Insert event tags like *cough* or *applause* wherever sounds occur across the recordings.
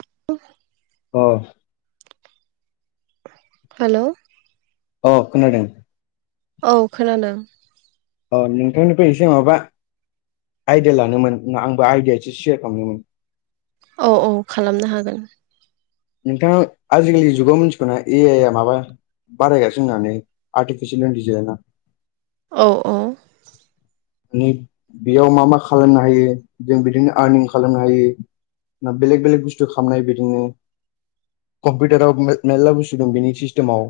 *inaudible* *unintelligible* औ। हेल'। औ खोनादों। औ खोनादों। अ नोंथांनिफ्राय एसे माबा आइदिया लानोमोन ना आंबो आइडिया एसो सेयार खालामनोमोन औ-औ खालामनो हागोन। नोंथाङा आजिखालिनि जुगाव मिथिगौना ए आइ आ माबा बारायगासिनो होननानै आर्टिफिसियेल इन्टिलिजेन्आ औ-औ बेयाव मा मा खालामनो हायो जों बिदिनो आर्निं खालामनो हायो। बेलेग बेलेग बुस्थु खालामनन हायो बेजोंनो कम्पिउटाराव मेरलाबो बुस्थु दं बेनि सिस्टेमाव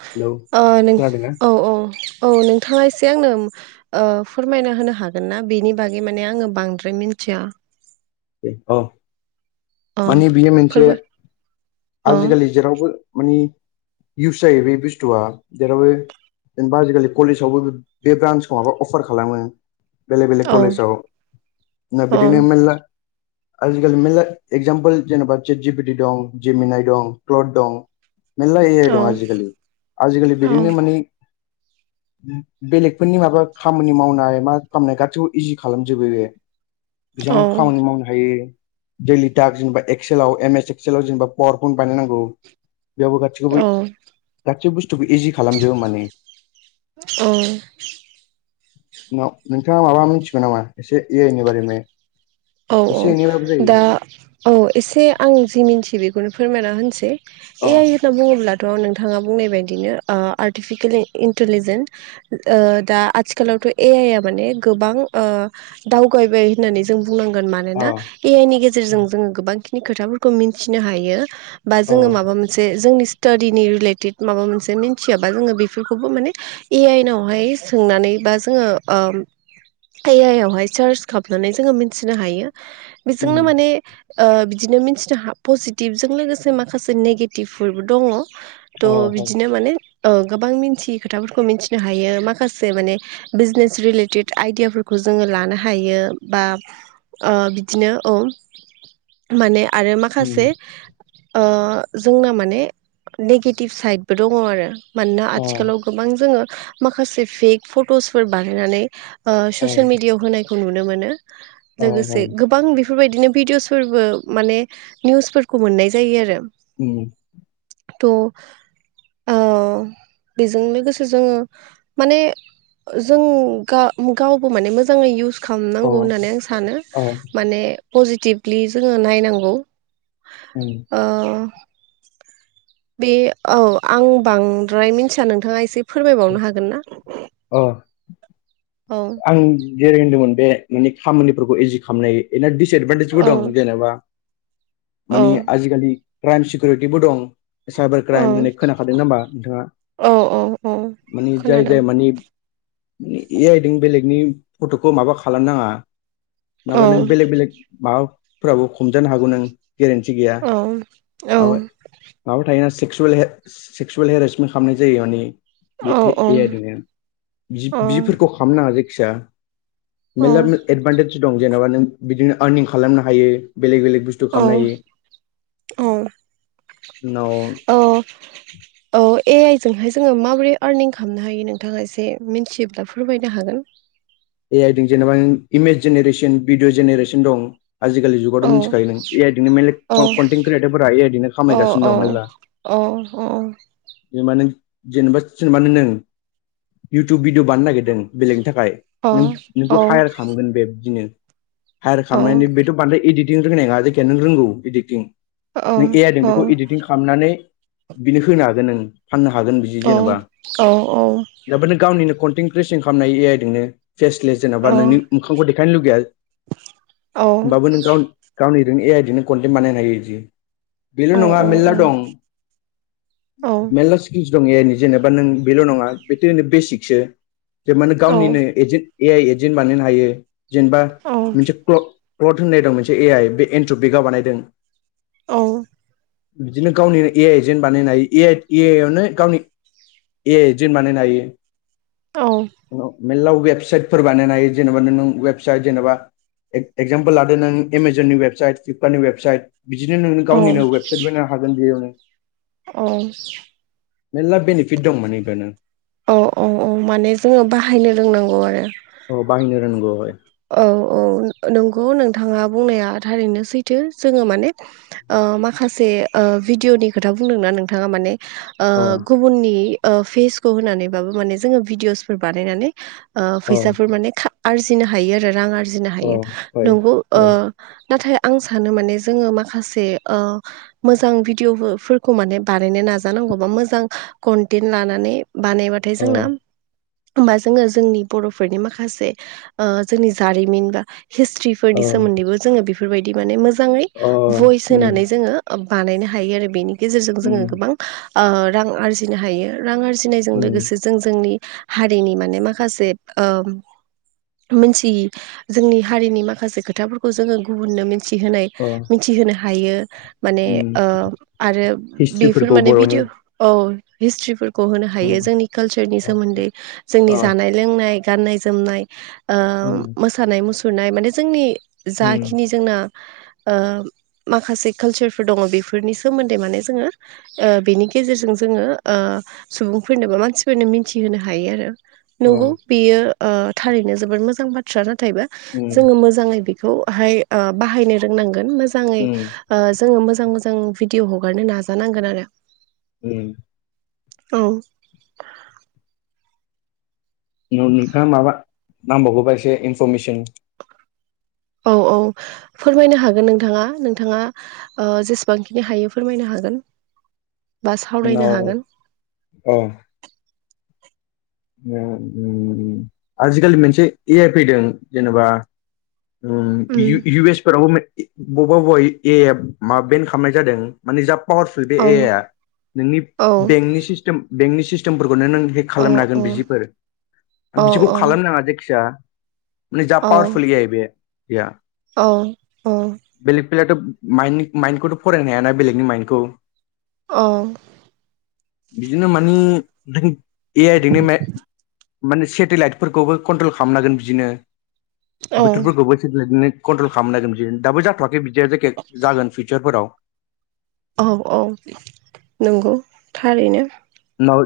हेलौ नों खोनादोंना औ-औ-औ नों नोंथाङा एसे आंनो औ फोरमायना होनो हागोन ना बेनि बागै माने आङो बांद्राय मिथिया अ अ माने बियो मोनसे फोरबो अ आजिखालि जेरावबो माने इउश जायो बे बुसथुया जेरावबो जेनेबा आजिखालि कलेजावबो बे ब्रान्सखौ माबा अफार खालामो बेलेग बेलेग औ कलेजाव ना औ बिदिनो मेरला आजिखालि मेरला एगजामपोल जेनेबा चेटजि पि दं जमनाय दं क्लथ दं मेरला ऐ औ दं आजिखालि आजिखालि बिदिनो माने बेलेगफोरनि माबा खामानि मावनाय मा खालामनाय गाैबो इजि खालामजोबो बे बेसेबां औ खामानि मावनो दैलिट जेनबा एल एस एक्लव जेनबा पावार फइन्ट बानायनांगौ बेयावबो गासैखौबो औ गासैबो बुस्थुखौ इजि खालामजोबो माने अ। न-नोंथाङा माबा मिथिगौ नामा एसे ऐ आइ नि बारैनो औ औ दा औ एसे आं जि मिन्थियो बेखौनो फोरमायना होनोसै अ ऐ आइ होनना बुङोब्ल थ' नोंथाङा बुंनाय बायदिनो ओ आर्टिफिखेलै इन्टिलिजेन दा आथिखालाव बो ऐ आइ आ माने गोबां ओ दावगबाय होननानै जों बुंनांगोन अ मानोना ऐ आइ नि गेजेरजों जोङो गोबांखिनि खोथाफोरखौ मिथिनो हायो बा अ जोङो माबा मोनसे जोंनि स तडिनि रिलेटेड माबा मोनसे मिथियाबा जोङो बेफोरखौबो माने ऐ आइ नावहाय सोंनानै बा जोङो ओम ऐ आव हाय सर्च खामनानै जोङ मोन मिथिनो हायो उम बेजोंनो माने ओ बिदिनो मिथिनो हा पजिटिभजों लोगोसे माखासे नेगेटिभफोरबो दङ अ थ' हाय बिदिनो माने औ गोबां मिथियै खोथाफोरखौ मिथिनो हायो माखासे माने बिजनेस रिलेटेड आइदियाफोरखौ जोङो लानो हायो बा ओ बिदिनो औ माने आरो उम माखासे ओ जोंना माने नेगेटिभ साइडबो दङ आरो मानोना अ आथिखालाव गोबां जोङो माखासे फेक फट'सफोर बानायनानै ओ अ ससियेल मिडियाआव होनायखौ नुनो मोनो अ लोगोसे हाय गोबां बि बेफोरबायदिनो भिडिअसफोरबो माने निउसफोरखौ मोननाय जायो आरो उम थ' ओ बेजों लोगोसे जोङो माने जों गा-गावबो माने मोजाङै इउस अ खालामनांगौ होननानै आं सानो अ माने पजिटिभलि जोङो नायनांगौ उम ओ बे औ आं बांद्राय मिथिया नोंथाङा एसे फोरमायबावनो हागोन ना अ औ आं जिराय होनदोंमोन बे माने खामानिफोरखौ इजि खामनो हायो *unintelligible* एदभाटिजबो औ दं जेनेबा औ माने आजिखालि क्राइम सिकिउरिटिबो दं साइबार औ क्राइम होननाय खोनाखादों ना होमा नोंथाङा? औ औ औ माने जाय खोनादों जाय माने ऐ आइ बेलेनि फट'खौ मा खालामनााङा औ माबा नों बेलेक बेले माबा फोराबो हमजानो हागौ नों गेरेन्टि गैया औ मा माबा थायोना सि सेक्सुयेल हे सेक्सुयेल हेरेसमेन्ट खालामनाय जायो माने औ ए-ए औ ऐ आइ जोंनो औ बि-बिफोरखौ खालामनाङा जेखि जाआ औ मेल्ला एदभान्टेज दं जेनेबा नों बिदिनो आरनिं खालामनो हायो बेलेग बेलेग बुस्थु औ खालामनो हायो औ उनाव ऐ आइ जोंहाय जोङो माबोरै आरनिं खालामनो हायो नोंथाङा एसे मिथियोब्ला फोरमायनो हागोन ए आइ जों जेनेबा इमेज जेनेरेसन भिडिअ जेनेरेसन दं आजिखालि जुगावथ' औ मिथिखायो नों ए आइ जोंनो औ मेरला कनटेन्ट क्रियेटारफोरा ए आइ जोंनो खामायगासिनो दं मेरला अह बे माने जेनेबा जेनेबा नों इउटुब भिदिअ' बानायनो नागिरदों बेलेगनि थाखाय औ नों-नोंखौ औ हायार खालामगोन बे बिदिनो हायार औ खालामनायनि बेथ' बांद्राय एडिड नों रोंनाय नङा जायखिजाया नों रोंगौ इदिटिं औ नों ए आइ जों बेखौ इदिटिं खालामनानै बिनो होनो हागोन नों फाननो हागोन बिदि जेनेबा औ दाबा नों गावनिनो खन टेन क्रिसेन खालामनो हायो ए आइ जोंनो फेसलेस जेन'बा नोंनि मोखांखौ देखायनो लुुबैया औ औ बाबो नों गावनि गावनि बेदिनो ए आइ जोंनो कनटेन्ट बानायनो हायो बिदि बेल' नङा औ मेरला दं मेरला दं ए आयनि जेनेबा नों बेल' नङा बेथ ओरैनो बेसिकसो जे माने गावनिनो एजेन् एजेन्ट बानायनो हायो जेनेबा मोनसे होननाय दं मोनसे ए आइ बे एनट्रपिकआ बानायदों औ बिदिनो गावनि ए आइ एजेन्ट बानायनो हायो एइ ए आइ आवनो गावनि *unintelligible* फोर बानायनो हायो जेनेबा नों वेबसाइट जेनेबा एगजामपोल लादो नों एमजननि वेबसाइट फ्लिपकार्टनि वेबसाइट बिदिनो नोंनो गावनिनो वेबसाइट बानायनो हागोन बेयावनो औ मेल्ला बेनिफिट दं बेफोरनो औ-औ-औ माने जोङो बाहायनो रोंनांगौ आरो औ बाहायनो रोंनांगौ बेहाय औ-औ नंगौ नोंथाङा बुंनाया थारैनो सैथो जोङो माने माखासे भिडिअनि खोथा बुंदोंना नोंथाङा माने अ गुबुननि फेसखौ होनानैबाबो माने जोङो भिडिअसफोर बानायनानै अ फैसाफोर माने आरजिनो हायो आरो रां आर आरजिनो अ हायो हय नंगौ हय नाथाय आं सानो माने जोङो माखासे मोजां भिडिअफोरखौ माने बानायनो नाजानांगौ नांगौबा मोजां कनटेन्ट लानानै बानायबाथाय अ जोंना होमबा जोङो जोंनि बर'फोरनि माखासे जोंनि जारिमिन बा अ हिस्ट्रिफोरनि सोमोन्दैबो जोङो बेफोरबायदि माने मो मोजाङै अ भइस उम होनानै जोङो बानायनो हायो आरो बेनि गेजेरजों जोङो उम गोबां रां आरजिनो हायो रां आरजिनायजों उम लोगोसे जों जोंनि हारिनि माने माखासे मोनथियै जोंनि हारिनि माखासे खोथाफोरखौ जोङो गुबुननो मिथि मिथिहोनाय अ मिथिहोनो हायो माने उम आरो बेफोर हिस्ट्रिफोरखौ माने बर'नि भिदिअ' औ हिस्ट्रि खौ होनो हायो उम जोंनि कालचारनि अके सोमोन्दै जोंनि अ जानाय लोंनाय गाननाय जोमनाय उम मोसानाय मुसुरनाय माने जोंनि उम जाखिनि जोंना माखासे कालसारफोर दङ बेफोरनि सोमोन्दै माने जोङो बेनि गेजेरजों जोङो सुबुंफोरनो बा मानसिफोरनो मिथिहोनो हायो आरो अ नंगौ बेयो थारैनो जोबोद मोजां बाथ्रा नाथाय बा उम जोङो मोजाङै बे बेखौहाय बाहायनो रोंनांगोन मोजाङै उम जोङो मो मोजां मोजां भिडिअ हगारनो नाजानांगोन आरो ओम औ नोंथाङा माबा नांबावगौबा एसे इनफरमेसन औ औ फोरमायनो हागोन नोंथाङा नोंथाङा ओ जेसेबांखिनि हायो फोरमायनो हागोन बा सावरायनो उनाव हागोन औ उ उ आजिखालि मोनसे ए आइ फैदों जेनेबा उ इउ उम इउ एस फोराव बबेबा बबेब ए आइ माबा बेन खालामनाय जादों माने जाब पावारफुल बे औ ए आइ आ नोंनि औ बेंकनि सिस्टेम बेंकनि सिस्टेमफोरखौनो नों हेक औ खालामनो हागोन औ बिजिफोर औ बिसोखौ औ खालामनो नाङा जायखिया माने जा औ पावारफुल ए आइ बे एआ औ औ थ माइ खौथ' फरायनो हायाना बेलेगनि माइन्दखौ औ बिदिनो मानि नों ए आइ दिनि मे माने सेटेलाइटफोरखौबो कन्ट्रल खामनो हागोन बिदिनो औ बोथोरफोरखौबो सेटेलाइटनो कन्ट्रल खालामनो हागोन बिदि दाबो जाथ'वाखै बिदिया जायखिया जागोन फिउचारफोराव औ औ नंगौ थारैनो उनाव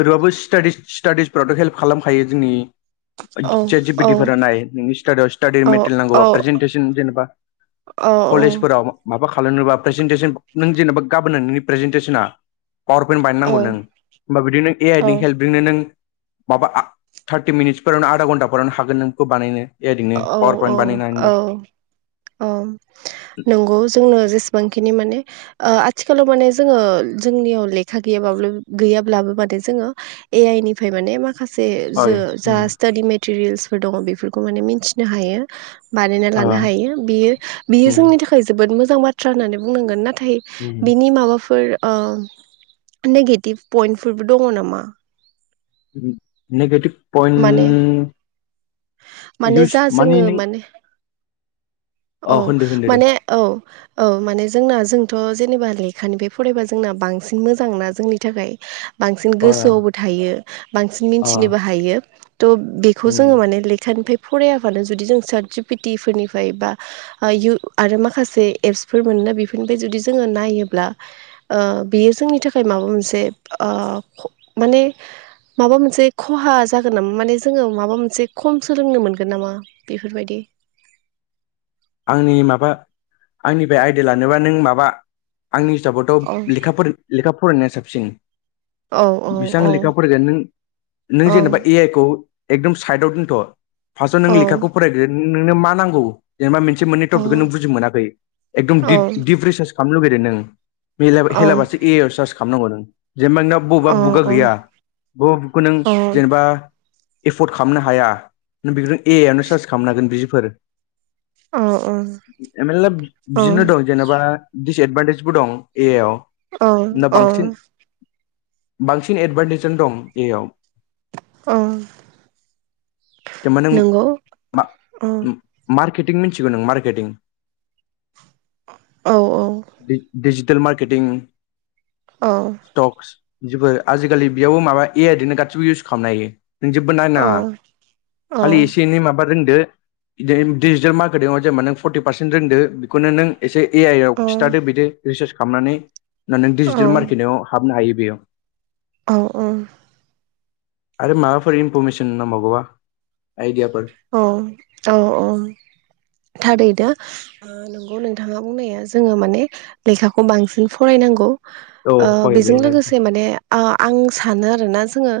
ओरैबाबो स्टाडिस स्टाडिस फोरावथ' हेल्प खालामखायो जोंनि जे औ चेट जि पि औ टि फोरा नाय नोंनि स्टडियाव स्टाडि औ मेटेरियेल औ नांगौबा प्रेजेन्टेसन जेनेबा औ कलेजफोराव माबा खालामालनोबा प्रेजेेनटेसन नों जेन'बा गाबोन नों नोंनि प्रेजेेनटेसना पावार पइन्ट बानायनांगौ नों औ होमबा बिदि नों ए आइ नि हेल्पजोंनो नों माबा थार्टि मिनिट्सफोरावनो आधा घन्टाफोरावनो हागोन नों बेखौ बानायनो आइ जोंनो औ पावार औ पइन्ट बानायनो औ होनबा औ नंगौ जोंनो जेसेबांखिनि माने ओ आथिखालाव माने जोङो जोंनियाव लेखा गैयाबाब्लो गैयाब्लाबो माने जोङो ए आइ निफाय माने मा माखासे जो हय जा स्टाडि मेटेरियेल्सफोर दङ बेफोरखौ माने मिनथिनो हायो बानायना लानो हायो बियो बियो उम जोंनि थाखाय जोबोद मोजां बाथ्रा होननानै बुंनांगोन नाथाय नाथाय ओ उम बिनि माबाफोर ओ नेगेटिभ पइन्टफोरबो दङ नामा नेगेटिभ माने पइन्ट माने इउस जा मानि जोङो नों माने अ औ होनदो होनदो दे माने औ औ माने जोंना जोंथ' जेनेबा लेखानिफ्राय फरायबा जोंना बांसिन मोजां ना जोंनि थाखाय बांसिन अ गोसोआवबो थायो बांसिन अ मिथिनोबो हायो थ' बेखौ उम जोङो माने निफ्राय फरायाब्लानो जुदि जों साट जि पि टि फोरनिफ्राय बा आरो माखासे एप्स फोर मोनोना बेफोरनिफ्राय जुदि जोङो नायोब्ला ओ बेयो जोंनि थाखाय माबा मोनसे ओ ओ माने माबा मोनसे खहा जागोन नामा माने जोङो माबा मोनसे खम सोलोंनो मोनगोन नामा बेफोरबायदि आंनि माबा आंनिफ्राय आयदिया लानोबा नों माबा आंनि औ हिसाबावथ' लेखाफोर लेखा फरायनाया साबसिन औ औ बेसां औ लेखा फरायगोन नों औ नों जेनेबा ए आइ खौ एकदम साइदाव दोनथ' फारसआव नों लेखाखौ फरायग्रो नोंनो मा नांगौ जेनेबा मोनसे मोनसे मोननै टपिकखौ नों बुजि मोनाखै एकदम दिप रिसार्च खालामनो लुगैदों नों एला हेलाबासो ए आइ आव सार्ज खालामनांगौ नों जेनेबा नोंनाव बबेबा बुखआ गैया बबा बुखखौ नों जेनेबा एफर्ड खालामनो हाया नों बेखौनो ए आइ आवनो सार्स खालामनांगोन बिफोर मेरला बिदिनो दं जेन'बा डिसएदभान्टेजबो दं ए आइ आव औ ना औ बांसिन बांसिन एदभारटेजआनो दं ए आइ याव औ जेनेबा नों मा उम मारकेटिं मिनथिगौ नों मारकेटिं डि-डिजि टेल मार्केटिं स्टक्स फोर आजिखालि बेयावबो माबा ए आइ इदिनो गासिबो इउस खालामनो हायो नों जेबो नायनाङा खालि एसे एनै माबा रोनदो जेरै डिजिटेल मारकेटिंआव जेनेबा नों फरटि पारसेन्ट दोनदो बेखौनो नों एसे ए आइ आव खिथादो बिदि रिसार्च खालामनानै होमबा नों डिजिटेल मार्केटिंआव हाबनो हायो बेयाव औ औ आरो माबाफोर इनफरमेसन नांबावगौबा आइडियाफोर औ औ औ थारैनो नंगौ नोंथाङा बुंनाया जोङो माने लेखाखौ बांसिन फरायनांगौ। औ हय बे बेजों लोगोसे माने आं सानो आरोना जोङो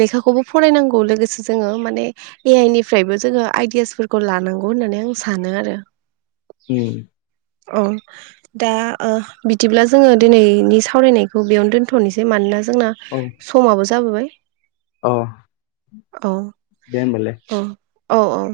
लेखाखौबो फरायनांगौ लोगोसे जोङो माने ए आइ नि फ्रायबो जोङो आइडियासफोरखौ लानांगौ होननानै आं सानो आरो। उम अ दा बिदिब्ला जोङो दिनैनि सावरायनायखौ बेयावनो दोनथ'नोसै मानोना जोंना औ समाबो जाबोबाय। औ औ दे होनबालाय। औ औ औ